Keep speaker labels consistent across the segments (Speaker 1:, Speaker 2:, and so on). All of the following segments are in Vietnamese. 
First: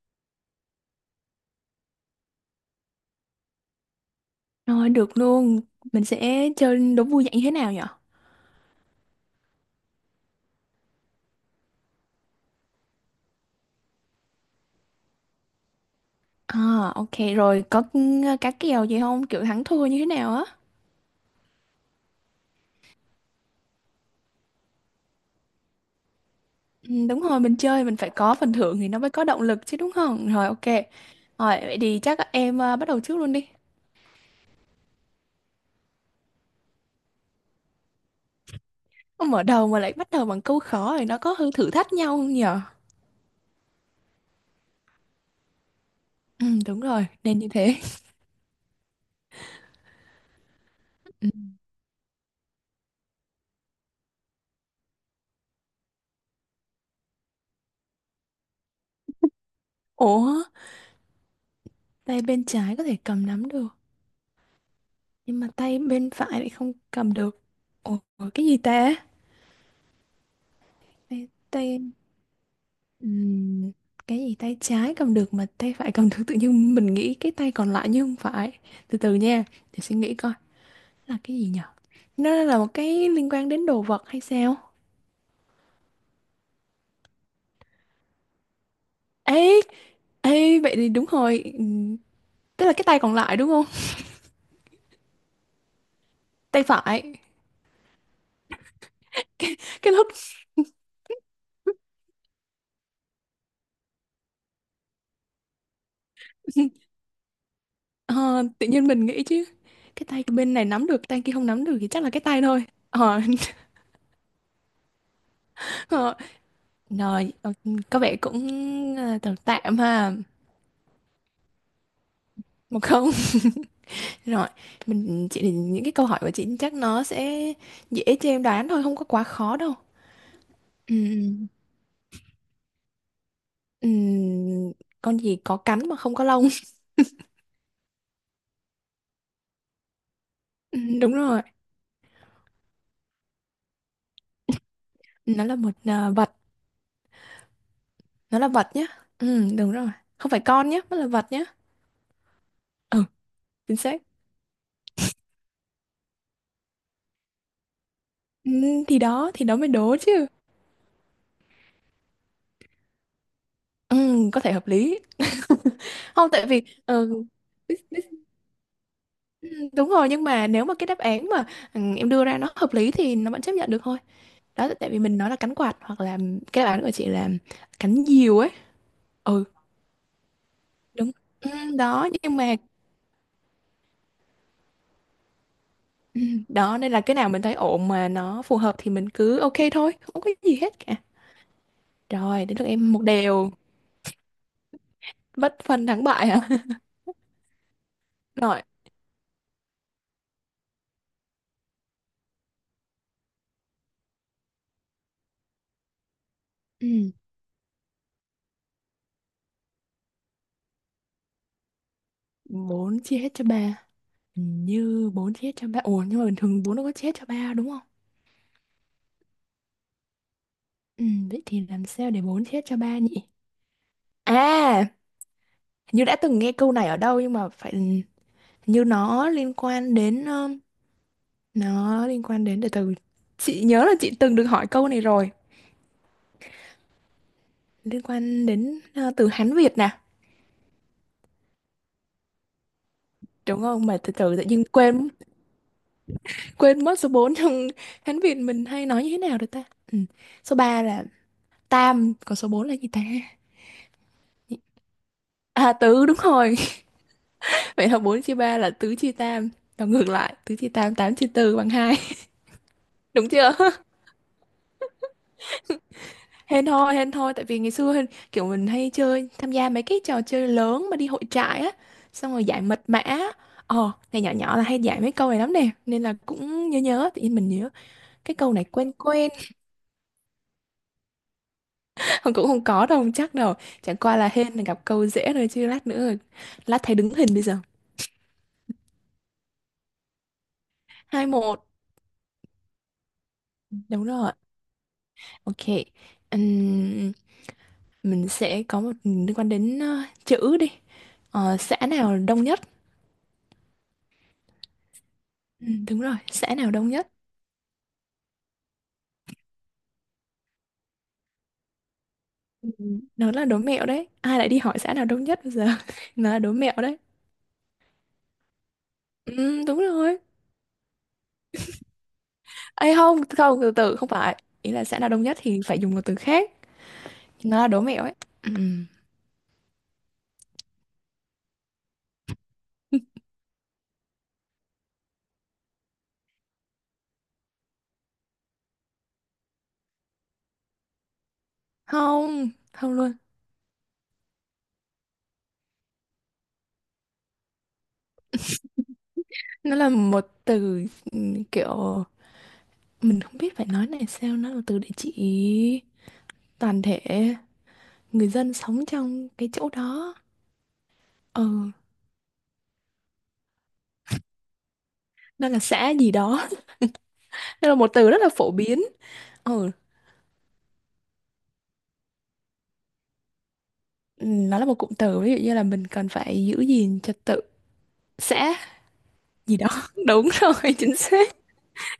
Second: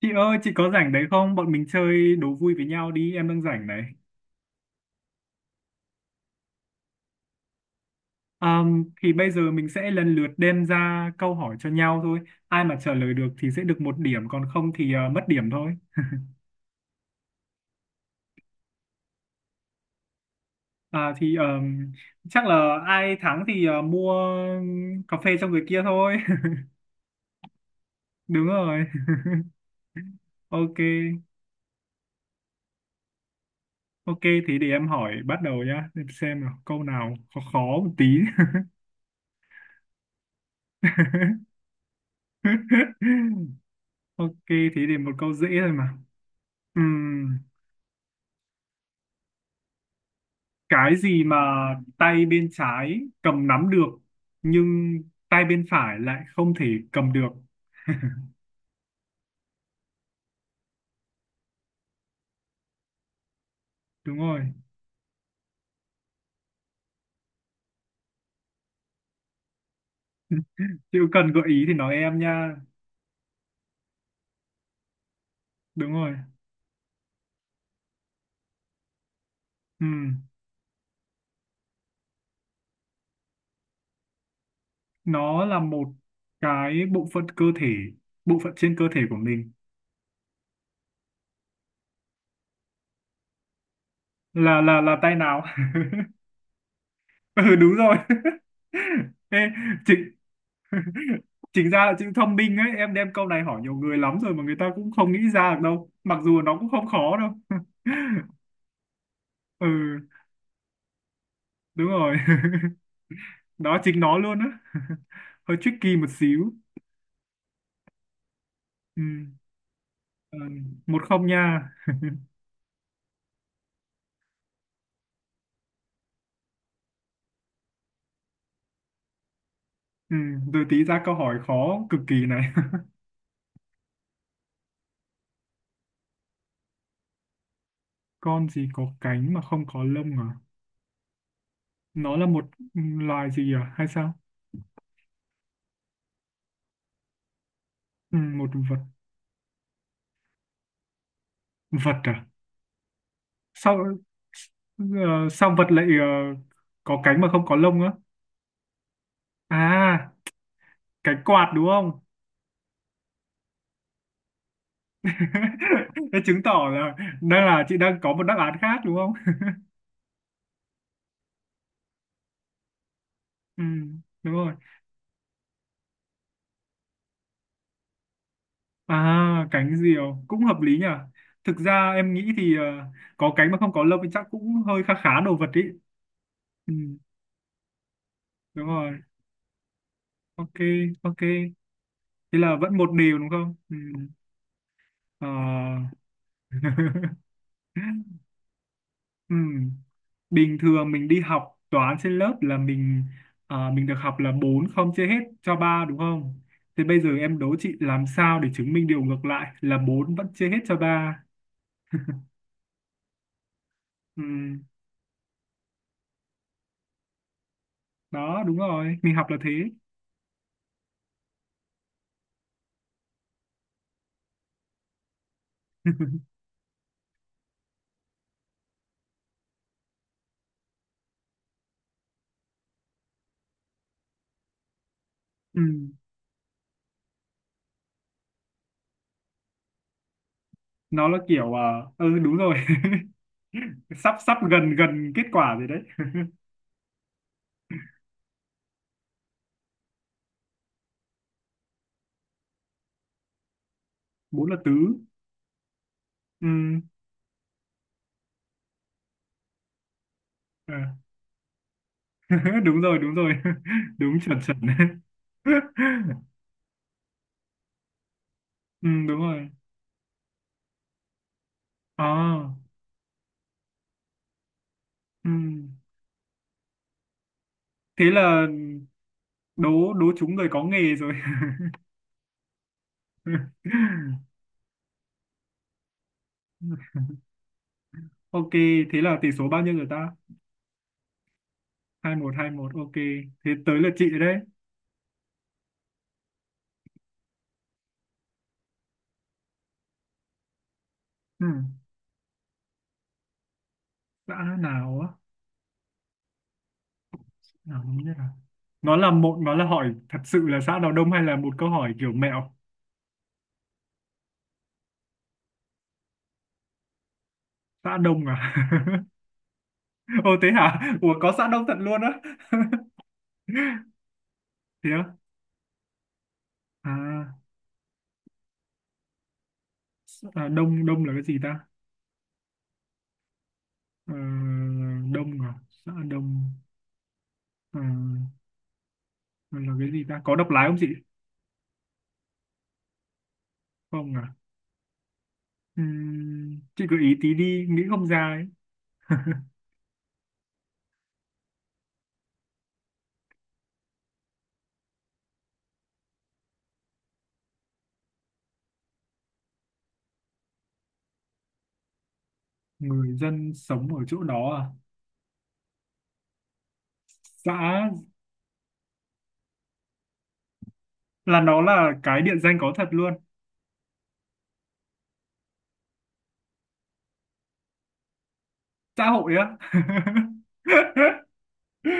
Speaker 1: Chị ơi, chị có rảnh đấy không? Bọn mình chơi đố vui với nhau đi, em đang rảnh này.
Speaker 2: Rồi được luôn, mình sẽ chơi đố vui dạng như thế nào nhở?
Speaker 1: Thì bây giờ mình sẽ lần lượt đem ra câu hỏi cho nhau thôi. Ai mà trả lời được thì sẽ được một điểm, còn không thì mất điểm thôi.
Speaker 2: À ok rồi, có cá kèo gì không? Kiểu thắng thua như thế nào á?
Speaker 1: À, thì chắc là ai thắng thì mua cà phê cho người kia thôi.
Speaker 2: Ừ, đúng rồi, mình chơi mình phải có
Speaker 1: Đúng
Speaker 2: phần thưởng
Speaker 1: rồi.
Speaker 2: thì nó mới có động lực chứ đúng không? Rồi ok,
Speaker 1: Ok,
Speaker 2: rồi vậy thì chắc em bắt đầu trước luôn đi.
Speaker 1: ok thì để em hỏi bắt đầu nhá. Để xem nào, câu nào khó khó một tí.
Speaker 2: Không mở đầu mà lại bắt đầu bằng câu khó thì nó có hơi thử thách nhau không nhở?
Speaker 1: Ok, thì để một câu dễ thôi mà.
Speaker 2: Ừ đúng rồi,
Speaker 1: Ừm.
Speaker 2: nên như thế.
Speaker 1: Cái gì
Speaker 2: Ừ.
Speaker 1: mà tay bên trái cầm nắm được nhưng tay bên phải lại không thể cầm được?
Speaker 2: Ủa, tay bên trái có thể cầm nắm được,
Speaker 1: đúng rồi,
Speaker 2: nhưng mà tay bên phải lại không cầm được. Ủa, cái gì ta?
Speaker 1: chịu
Speaker 2: Tay,
Speaker 1: cần gợi ý thì
Speaker 2: tay
Speaker 1: nói em nha.
Speaker 2: Ừm, cái gì tay trái cầm được mà tay phải
Speaker 1: Đúng
Speaker 2: cầm
Speaker 1: rồi.
Speaker 2: được, tự nhiên mình nghĩ cái tay còn lại nhưng không phải. Từ từ nha, để
Speaker 1: Ừ.
Speaker 2: suy nghĩ coi là cái gì nhở. Nó là một cái liên quan đến đồ vật hay sao?
Speaker 1: Nó là một cái bộ phận cơ thể, bộ phận trên cơ thể của mình.
Speaker 2: Ấy, ấy vậy thì đúng rồi, tức là cái tay còn lại đúng không?
Speaker 1: Là tay nào?
Speaker 2: Tay phải.
Speaker 1: ừ, đúng rồi. Ê,
Speaker 2: Cái lúc
Speaker 1: chính chính ra là chữ thông minh ấy, em đem câu này hỏi nhiều người lắm rồi mà người ta cũng không nghĩ ra được đâu, mặc dù nó cũng không khó đâu.
Speaker 2: ờ, tự nhiên mình nghĩ chứ
Speaker 1: ừ,
Speaker 2: cái tay bên này nắm được, tay kia không nắm được, thì
Speaker 1: đúng
Speaker 2: chắc là
Speaker 1: rồi.
Speaker 2: cái tay thôi. Ờ.
Speaker 1: đó chính nó luôn á. hơi tricky một
Speaker 2: Ờ.
Speaker 1: xíu.
Speaker 2: Rồi, có vẻ cũng
Speaker 1: Ừ.
Speaker 2: tạm tạm ha.
Speaker 1: Ừ. 1-0 nha.
Speaker 2: 1-0. Rồi, mình chị những cái câu hỏi của chị chắc nó sẽ dễ cho em đoán thôi, không có quá khó đâu.
Speaker 1: ừ. Rồi tí ra câu hỏi
Speaker 2: Ừm,
Speaker 1: khó cực kỳ này.
Speaker 2: ừm, con gì có cánh mà không có lông?
Speaker 1: con gì có cánh mà không có lông à?
Speaker 2: Đúng rồi,
Speaker 1: Nó là một loài gì à hay sao?
Speaker 2: nó là một vật,
Speaker 1: Ừ,
Speaker 2: nó là
Speaker 1: một
Speaker 2: vật
Speaker 1: vật.
Speaker 2: nhá. Đúng rồi, không phải con nhá, nó là vật nhá.
Speaker 1: Vật à?
Speaker 2: Ừ, chính
Speaker 1: Sao
Speaker 2: xác.
Speaker 1: sao vật lại có cánh mà không có lông á?
Speaker 2: Thì đó
Speaker 1: À,
Speaker 2: mới đố chứ.
Speaker 1: cái quạt đúng không?
Speaker 2: Có thể hợp lý.
Speaker 1: thế
Speaker 2: Không,
Speaker 1: chứng
Speaker 2: tại vì
Speaker 1: tỏ là đang là chị đang có một đáp án khác đúng không?
Speaker 2: đúng rồi, nhưng mà nếu mà cái đáp án mà em đưa ra nó hợp lý thì nó vẫn chấp
Speaker 1: ừ,
Speaker 2: nhận được thôi.
Speaker 1: đúng rồi.
Speaker 2: Đó, tại vì mình nói là cánh quạt hoặc là cái bản của chị là cánh diều ấy. Ừ
Speaker 1: À, cánh diều cũng hợp lý nhỉ.
Speaker 2: đúng. Ừ,
Speaker 1: Thực ra
Speaker 2: đó
Speaker 1: em nghĩ
Speaker 2: nhưng mà
Speaker 1: thì có cánh mà không có lông thì chắc cũng hơi khá khá đồ vật ý.
Speaker 2: ừ,
Speaker 1: Ừ,
Speaker 2: đó nên là cái nào mình thấy ổn mà nó phù
Speaker 1: đúng
Speaker 2: hợp thì
Speaker 1: rồi.
Speaker 2: mình cứ ok thôi, không có gì
Speaker 1: Ok,
Speaker 2: hết cả.
Speaker 1: ok. Thế
Speaker 2: Rồi
Speaker 1: là
Speaker 2: đến lượt
Speaker 1: vẫn một
Speaker 2: em. Một
Speaker 1: điều đúng
Speaker 2: đều,
Speaker 1: không? Ừ. Ờ.
Speaker 2: bất phân thắng bại hả. Rồi.
Speaker 1: ừ. Bình thường mình đi học toán trên lớp là mình được học là 4 không chia hết cho 3 đúng không? Thế bây giờ
Speaker 2: Ừ,
Speaker 1: em đố chị làm sao để chứng minh điều ngược lại là 4 vẫn chia hết cho ba.
Speaker 2: bốn chia hết cho ba.
Speaker 1: Ừ.
Speaker 2: Hình như bốn chia hết cho ba, ủa nhưng mà bình thường bốn đâu có chia hết cho ba đúng không?
Speaker 1: Đó, đúng rồi. Mình học là thế.
Speaker 2: Ừ, vậy thì làm sao để bốn chia hết cho ba nhỉ? À, hình như đã từng nghe câu này ở đâu nhưng mà phải hình như nó liên quan đến, nó liên quan đến từ từ. Chị nhớ là chị từng được hỏi câu này rồi,
Speaker 1: ừ.
Speaker 2: liên quan đến từ Hán Việt nè,
Speaker 1: Nó là kiểu à, ừ đúng rồi.
Speaker 2: đúng không? Mà từ
Speaker 1: sắp
Speaker 2: từ
Speaker 1: sắp
Speaker 2: tự nhiên
Speaker 1: gần
Speaker 2: quên,
Speaker 1: gần kết quả rồi đấy.
Speaker 2: quên mất số 4 trong Hán Việt mình hay nói như thế nào được ta. Ừ, số 3 là tam, còn số 4 là gì ta?
Speaker 1: bốn là tứ.
Speaker 2: À, tứ đúng
Speaker 1: Ừ.
Speaker 2: rồi. Vậy là 4 chia 3 là tứ chia tam, và ngược lại tứ chia
Speaker 1: Ờ.
Speaker 2: tam, 8 chia tư bằng hai.
Speaker 1: đúng rồi, đúng
Speaker 2: Đúng
Speaker 1: rồi.
Speaker 2: chưa?
Speaker 1: đúng chuẩn chuẩn.
Speaker 2: Hên thôi, hên thôi, tại vì ngày xưa hên- kiểu mình
Speaker 1: ừ,
Speaker 2: hay
Speaker 1: đúng
Speaker 2: chơi,
Speaker 1: rồi.
Speaker 2: tham gia mấy cái trò chơi lớn mà đi hội trại á, xong rồi
Speaker 1: À,
Speaker 2: giải mật mã, này nhỏ nhỏ là hay giải mấy câu
Speaker 1: ừ.
Speaker 2: này lắm nè, nên là cũng nhớ nhớ, tự nhiên mình nhớ
Speaker 1: Thế
Speaker 2: cái
Speaker 1: là
Speaker 2: câu này quen quen.
Speaker 1: đố đố chúng người có nghề rồi.
Speaker 2: Không, cũng không có đâu, không chắc đâu, chẳng qua là hên là gặp câu dễ thôi, chứ lát nữa, lát thấy đứng hình bây giờ.
Speaker 1: ok, thế là tỷ số bao nhiêu rồi ta?
Speaker 2: 2-1.
Speaker 1: 2-1. 2-1, ok. Thế tới lượt
Speaker 2: Đúng
Speaker 1: chị
Speaker 2: rồi,
Speaker 1: đấy.
Speaker 2: ok. Ừm, mình sẽ có một liên quan đến chữ đi.
Speaker 1: Ừ.
Speaker 2: Ờ, xã nào đông nhất?
Speaker 1: Đã nào á?
Speaker 2: Ừ, đúng rồi, xã nào đông nhất?
Speaker 1: Nào, không biết à. Nó là hỏi thật sự là xã nào đông hay là một câu hỏi kiểu mẹo?
Speaker 2: Ừ, nó là đố mẹo đấy. Ai lại đi hỏi xã nào đông nhất bây giờ? Nó là đố mẹo đấy.
Speaker 1: Xã đông à?
Speaker 2: Ừ, đúng rồi.
Speaker 1: Ô thế hả? Ủa có xã đông thật luôn á.
Speaker 2: Ê không, không, từ từ, không phải. Ý là
Speaker 1: Thế
Speaker 2: xã nào
Speaker 1: á?
Speaker 2: đông nhất thì phải dùng một từ khác.
Speaker 1: À,
Speaker 2: Nó là đố mẹo ấy. Ừ.
Speaker 1: à, đông đông là cái gì ta? Ờ, đông à? Xã đông. Ờ, là cái gì ta? Có độc lái không chị?
Speaker 2: Không, không luôn.
Speaker 1: Không à? Chị gợi ý tí đi, nghĩ không ra ấy.
Speaker 2: Nó là một từ ừ, kiểu... Mình không biết phải nói này sao. Nó là từ để chỉ toàn thể người dân sống trong cái chỗ đó. Ừ,
Speaker 1: Người dân sống ở chỗ đó à?
Speaker 2: nó là xã gì đó. Nó là
Speaker 1: Xã
Speaker 2: một từ rất là phổ biến. Ừ,
Speaker 1: là cái địa danh có thật luôn.
Speaker 2: nó là một cụm từ. Ví dụ như là mình cần phải giữ gìn trật tự xã
Speaker 1: Xã hội á.
Speaker 2: gì đó. Đúng rồi, chính xác.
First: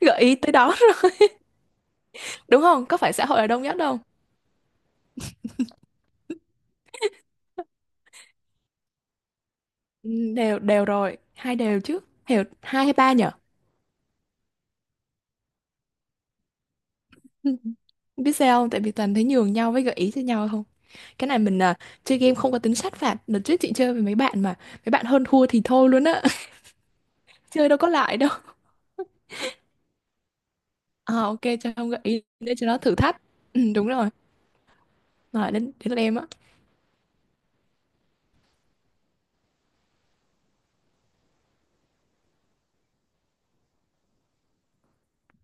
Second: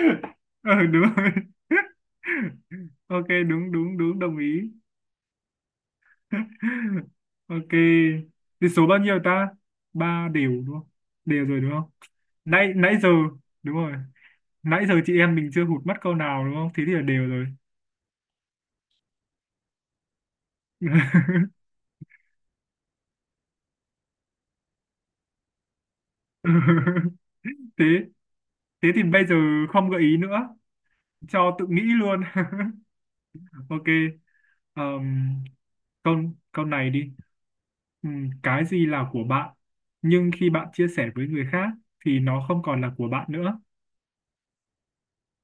Speaker 2: Gợi ý tới
Speaker 1: ừ,
Speaker 2: đó,
Speaker 1: đúng rồi.
Speaker 2: đúng không? Có phải xã
Speaker 1: ok,
Speaker 2: hội là đông
Speaker 1: đúng
Speaker 2: nhất
Speaker 1: đúng
Speaker 2: đâu.
Speaker 1: đúng, đồng ý. ok, thì số bao nhiêu ta?
Speaker 2: Ừ,
Speaker 1: Ba đều
Speaker 2: đều
Speaker 1: đúng
Speaker 2: đều
Speaker 1: không?
Speaker 2: rồi,
Speaker 1: Đều
Speaker 2: hai
Speaker 1: rồi đúng
Speaker 2: đều
Speaker 1: không?
Speaker 2: chứ. Hiểu
Speaker 1: nãy
Speaker 2: hai hay
Speaker 1: nãy giờ
Speaker 2: ba nhở?
Speaker 1: đúng rồi, nãy giờ chị em mình chưa hụt mất câu nào đúng không, thế thì là đều rồi.
Speaker 2: Ừ, biết sao không, tại vì toàn thấy nhường nhau với gợi ý cho nhau không. Cái này mình chơi game không có tính sát phạt, đợt trước chị chơi với mấy bạn mà mấy bạn hơn thua thì thôi luôn á. Chơi đâu
Speaker 1: thế
Speaker 2: có lại đâu.
Speaker 1: thế thì bây giờ không gợi ý nữa,
Speaker 2: À, ok,
Speaker 1: cho tự
Speaker 2: cho
Speaker 1: nghĩ
Speaker 2: không gợi
Speaker 1: luôn.
Speaker 2: ý để cho nó thử thách. Ừ,
Speaker 1: ok.
Speaker 2: đúng rồi.
Speaker 1: Ờm,
Speaker 2: Rồi đến đến lượt em
Speaker 1: câu
Speaker 2: á.
Speaker 1: câu này đi. Cái gì là của bạn nhưng khi bạn chia sẻ với người khác thì nó không còn là của bạn nữa.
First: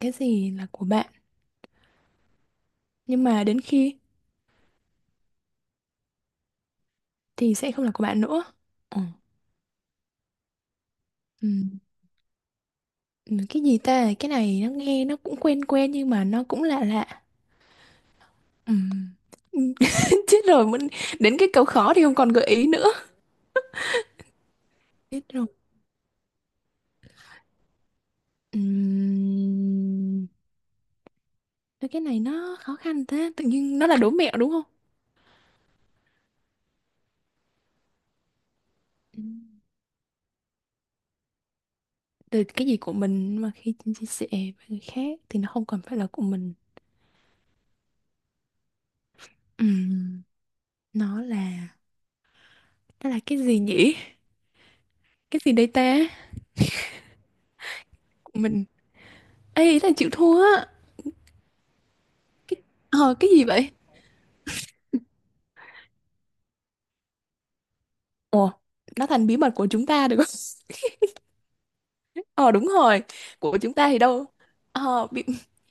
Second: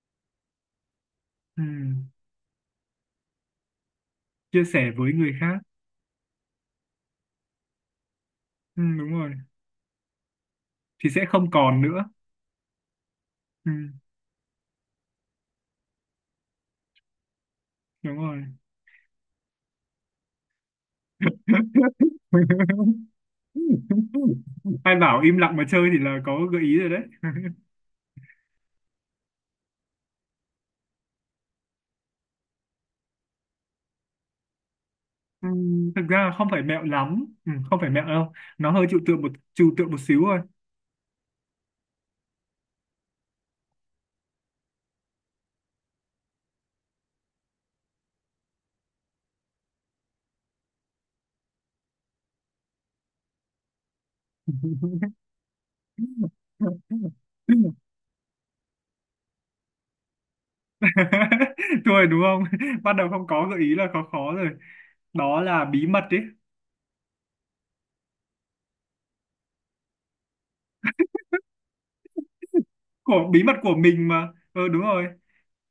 Speaker 2: Cái gì là của bạn
Speaker 1: Ừm,
Speaker 2: nhưng mà đến khi
Speaker 1: Chia sẻ với người khác.
Speaker 2: thì sẽ không là của bạn nữa. Ừ.
Speaker 1: Đúng rồi. Thì sẽ
Speaker 2: Ừ.
Speaker 1: không còn nữa.
Speaker 2: Ừ, cái gì
Speaker 1: Ừm,
Speaker 2: ta, cái này nó nghe nó cũng quen quen nhưng mà nó cũng lạ lạ.
Speaker 1: đúng rồi.
Speaker 2: Ừ. Ừ, chết rồi, mình đến cái câu khó thì không còn gợi ý nữa.
Speaker 1: Ai
Speaker 2: Chết
Speaker 1: bảo im
Speaker 2: rồi.
Speaker 1: lặng mà chơi thì là có gợi ý rồi đấy.
Speaker 2: Ừm, thôi cái này nó khó khăn thế, tự nhiên nó là đố mẹo đúng không?
Speaker 1: Thực ra không phải mẹo lắm, không phải mẹo đâu. Nó hơi trừu tượng một
Speaker 2: Ừm,
Speaker 1: trừu tượng một xíu thôi.
Speaker 2: từ cái gì của mình mà khi chia sẻ với người khác thì nó không còn phải là của mình. Ừm, nó là, nó là cái gì nhỉ, cái gì đây ta, của mình. Ê, ý là chịu thua á.
Speaker 1: thua rồi đúng không?
Speaker 2: Cái
Speaker 1: bắt đầu không
Speaker 2: cái gì
Speaker 1: có gợi
Speaker 2: vậy?
Speaker 1: ý là khó khó rồi. Đó là bí mật đấy.
Speaker 2: Ủa, nó thành bí mật của chúng ta được. Ờ đúng rồi.
Speaker 1: Của bí mật
Speaker 2: Của chúng
Speaker 1: của
Speaker 2: ta thì
Speaker 1: mình
Speaker 2: đâu,
Speaker 1: mà, ừ, đúng
Speaker 2: ờ,
Speaker 1: rồi,
Speaker 2: bị-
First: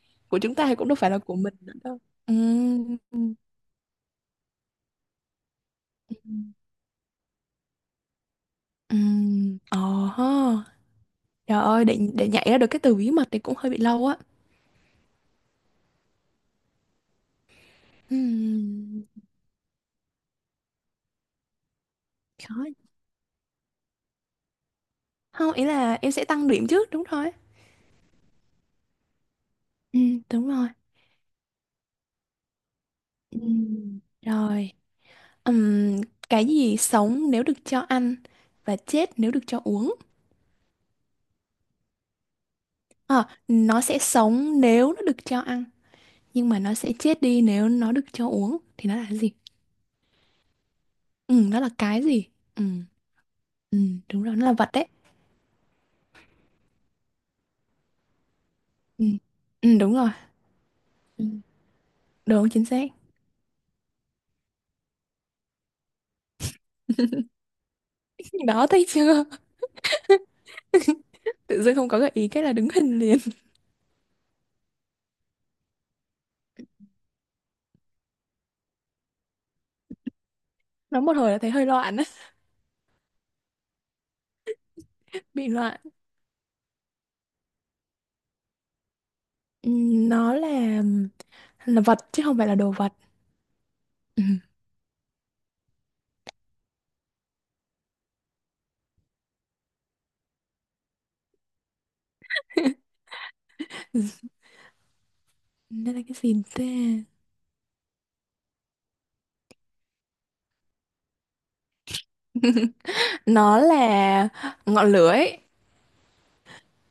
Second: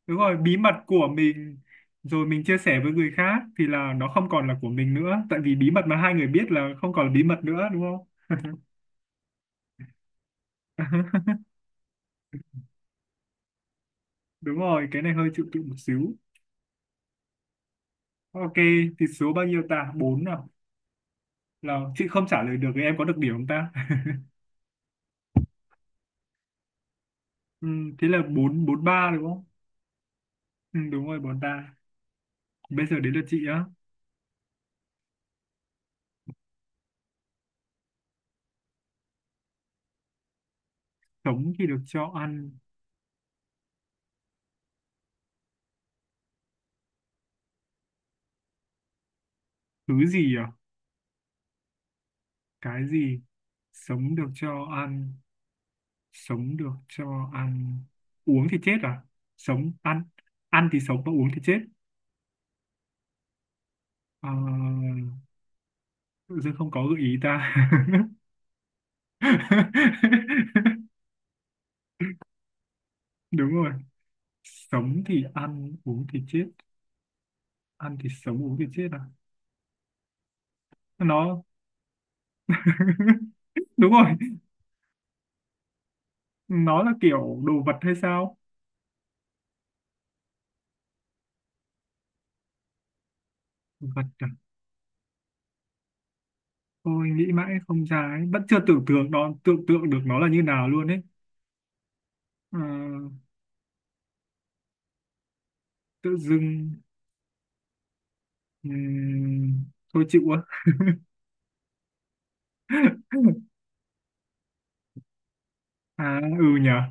Speaker 1: đúng rồi.
Speaker 2: của chúng
Speaker 1: Bí
Speaker 2: ta
Speaker 1: mật
Speaker 2: thì cũng đâu
Speaker 1: của
Speaker 2: phải là của mình
Speaker 1: mình,
Speaker 2: nữa đâu.
Speaker 1: rồi mình chia sẻ với
Speaker 2: Ừm,
Speaker 1: người khác thì là nó không còn là của mình nữa, tại vì bí mật mà hai người biết
Speaker 2: ừm,
Speaker 1: là không còn là bí mật nữa đúng không?
Speaker 2: ừm, ờ ha. Trời ơi, để nhảy ra được cái từ bí mật thì cũng hơi bị lâu á.
Speaker 1: đúng rồi, cái này hơi chịu tụi một xíu. Ok,
Speaker 2: Ừm,
Speaker 1: thì số bao nhiêu ta? Bốn nào. Là chị không trả lời
Speaker 2: khó.
Speaker 1: được thì em có được điểm không ta?
Speaker 2: Không, ý là em sẽ tăng điểm trước đúng thôi.
Speaker 1: ừ, thế là bốn bốn ba đúng không?
Speaker 2: Đúng rồi.
Speaker 1: Ừ, đúng rồi. Bốn ta. Bây giờ đến lượt chị á.
Speaker 2: Ừm, rồi. Ừm, cái gì sống nếu được cho ăn và chết nếu được cho uống.
Speaker 1: Sống thì được cho ăn.
Speaker 2: Ờ, nó sẽ sống nếu nó được cho ăn nhưng mà nó sẽ chết đi nếu nó được cho uống, thì nó là cái gì?
Speaker 1: Thứ gì à?
Speaker 2: Ừ, nó là cái gì? Ừ,
Speaker 1: Cái gì?
Speaker 2: ừ,
Speaker 1: Sống
Speaker 2: đúng
Speaker 1: được
Speaker 2: rồi, nó là
Speaker 1: cho
Speaker 2: vật đấy.
Speaker 1: ăn. Sống được cho ăn. Uống thì chết à?
Speaker 2: Ừ,
Speaker 1: Sống,
Speaker 2: ừ đúng
Speaker 1: ăn.
Speaker 2: rồi.
Speaker 1: Ăn thì sống và
Speaker 2: Ừ,
Speaker 1: uống thì chết.
Speaker 2: đúng, chính xác.
Speaker 1: À, tự dưng không có gợi ý ta.
Speaker 2: Đó, thấy chưa? Tự dưng không có gợi ý cái là đứng hình liền.
Speaker 1: Đúng rồi. Sống thì ăn, uống thì chết. Ăn thì sống, uống thì chết à?
Speaker 2: Nó một hồi là
Speaker 1: Nó,
Speaker 2: thấy hơi loạn á,
Speaker 1: đúng rồi.
Speaker 2: bị loạn.
Speaker 1: Nó là kiểu đồ vật hay sao?
Speaker 2: Ừ, nó là vật chứ không phải là đồ vật.
Speaker 1: Vật
Speaker 2: Ừ,
Speaker 1: à? Tôi nghĩ mãi không ra ấy. Vẫn chưa tưởng tượng được nó là như nào luôn ấy. Ờ,
Speaker 2: nó là cái
Speaker 1: tự
Speaker 2: gì ta?
Speaker 1: dưng ừm, thôi chịu quá.
Speaker 2: Nó là ngọn lửa ấy.
Speaker 1: À, ừ nhở.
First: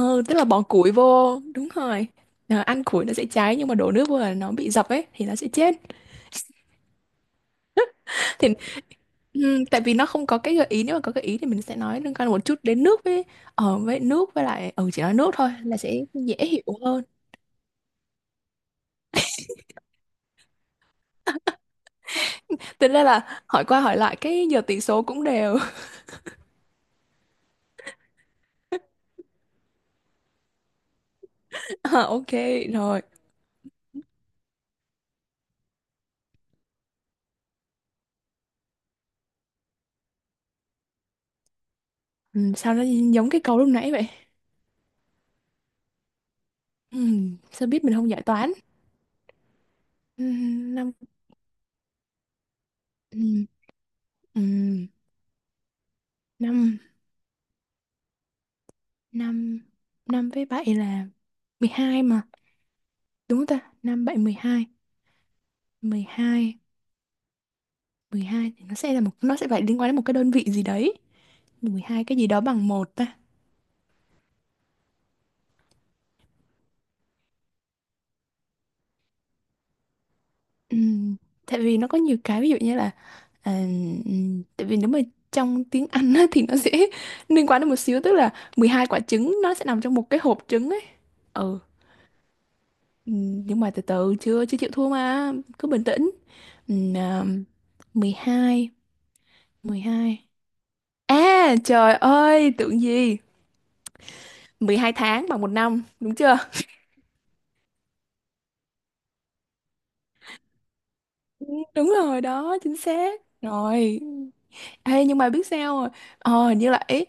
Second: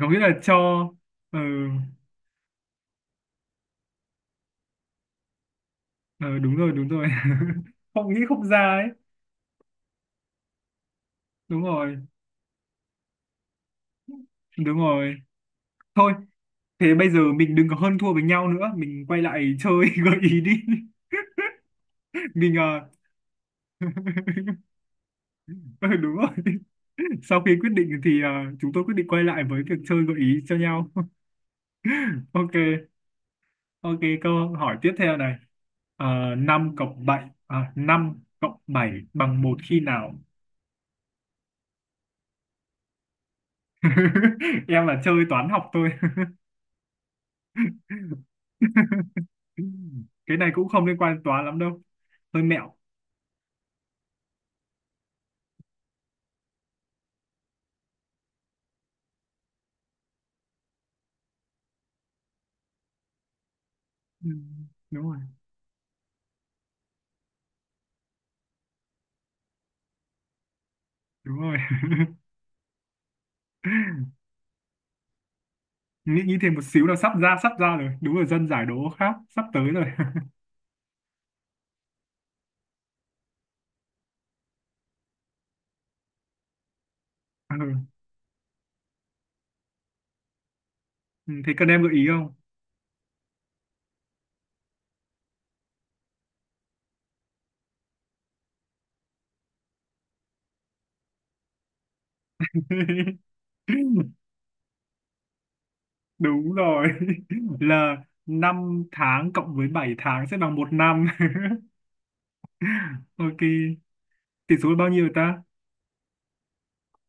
Speaker 1: Có nghĩa là
Speaker 2: tức là
Speaker 1: cho,
Speaker 2: bỏ củi
Speaker 1: ừ,
Speaker 2: vô, đúng rồi. Ờ, ăn củi nó sẽ cháy nhưng mà đổ nước vô là nó bị dập ấy thì nó sẽ chết.
Speaker 1: ừ đúng rồi, đúng rồi. Không nghĩ không ra ấy.
Speaker 2: Ừ, tại vì nó không có cái gợi ý, nếu mà có gợi ý thì mình
Speaker 1: Đúng
Speaker 2: sẽ
Speaker 1: rồi.
Speaker 2: nói liên quan một chút đến nước với, ở với nước với lại,
Speaker 1: Đúng
Speaker 2: ừ, chỉ nói
Speaker 1: rồi.
Speaker 2: nước thôi là sẽ
Speaker 1: Thôi,
Speaker 2: dễ hiểu
Speaker 1: thế
Speaker 2: hơn.
Speaker 1: bây giờ mình đừng có hơn thua với nhau nữa, mình quay lại chơi gợi ý đi. Mình
Speaker 2: Thế
Speaker 1: ờ,
Speaker 2: nên là hỏi qua hỏi lại cái giờ tỷ số cũng đều.
Speaker 1: ừ, đúng rồi. Sau khi quyết định thì chúng tôi quyết định quay lại với việc chơi gợi ý cho nhau.
Speaker 2: À, ok
Speaker 1: Ok.
Speaker 2: rồi.
Speaker 1: Ok, câu hỏi tiếp theo này. Ờ, 5 cộng 7 à, 5 cộng 7 bằng một khi nào?
Speaker 2: Ừ, sao nó giống cái câu lúc nãy vậy?
Speaker 1: Em là chơi toán học thôi.
Speaker 2: Ừ, sao biết mình không giải toán. Ừ,
Speaker 1: Cái này cũng không
Speaker 2: năm.
Speaker 1: liên quan đến toán lắm đâu. Hơi mẹo.
Speaker 2: ừ, ừ, năm, năm, năm với bảy là 12 mà, đúng không ta? Năm bảy
Speaker 1: Ừ,
Speaker 2: mười hai.
Speaker 1: đúng rồi,
Speaker 2: Mười hai, 12 thì nó sẽ là một, nó sẽ phải liên quan đến một cái đơn vị gì đấy.
Speaker 1: đúng rồi.
Speaker 2: Mười hai cái gì đó bằng một ta?
Speaker 1: Nghĩ nghĩ thêm một xíu là sắp ra rồi. Đúng rồi, dân giải đố khác sắp tới rồi.
Speaker 2: Ừm, tại vì nó có nhiều cái ví dụ như là à, tại vì nếu mà trong tiếng Anh á, thì nó sẽ liên
Speaker 1: Ừ.
Speaker 2: quan đến một xíu, tức là 12 quả trứng nó sẽ nằm trong một cái hộp trứng ấy.
Speaker 1: Ừ, thế
Speaker 2: Ừ.
Speaker 1: cần em gợi ý không?
Speaker 2: Nhưng mà từ từ, chưa chưa chịu thua mà, cứ bình tĩnh. Ừm, à, mười hai, mười hai, à trời ơi tưởng gì. 12 tháng bằng 1 năm đúng chưa?
Speaker 1: Đúng rồi. Là 5 tháng cộng với 7 tháng sẽ bằng một năm.
Speaker 2: Ừ, đúng rồi đó, chính xác.
Speaker 1: Ok.
Speaker 2: Rồi.
Speaker 1: Tỷ số là bao
Speaker 2: Ê,
Speaker 1: nhiêu
Speaker 2: nhưng mà
Speaker 1: ta?
Speaker 2: biết sao rồi. Ờ, hình như là ý,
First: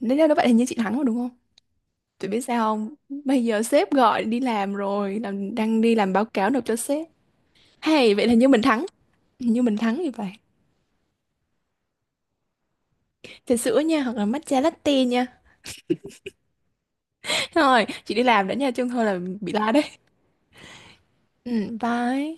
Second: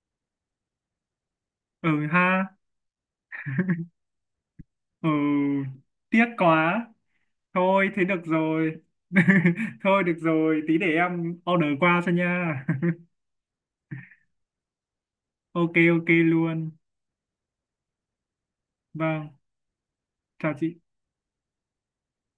Speaker 2: nếu như nó vậy thì như chị thắng rồi đúng không?
Speaker 1: Ừ
Speaker 2: Chị biết
Speaker 1: ha.
Speaker 2: sao không? Bây giờ sếp gọi đi làm
Speaker 1: Ừ,
Speaker 2: rồi, làm, đang đi làm
Speaker 1: tiếc
Speaker 2: báo cáo nộp cho
Speaker 1: quá.
Speaker 2: sếp.
Speaker 1: Thôi thế
Speaker 2: Hay,
Speaker 1: được
Speaker 2: vậy là như mình
Speaker 1: rồi.
Speaker 2: thắng. Hình như mình thắng
Speaker 1: thôi
Speaker 2: như
Speaker 1: được
Speaker 2: vậy.
Speaker 1: rồi, tí để em order qua cho nha.
Speaker 2: Trà sữa nha, hoặc là matcha latte nha.
Speaker 1: ok, ok luôn.
Speaker 2: Rồi, chị đi làm đã nha, chứ không thôi là
Speaker 1: Vâng,
Speaker 2: bị la đấy.
Speaker 1: chào chị.
Speaker 2: Ừ, bye.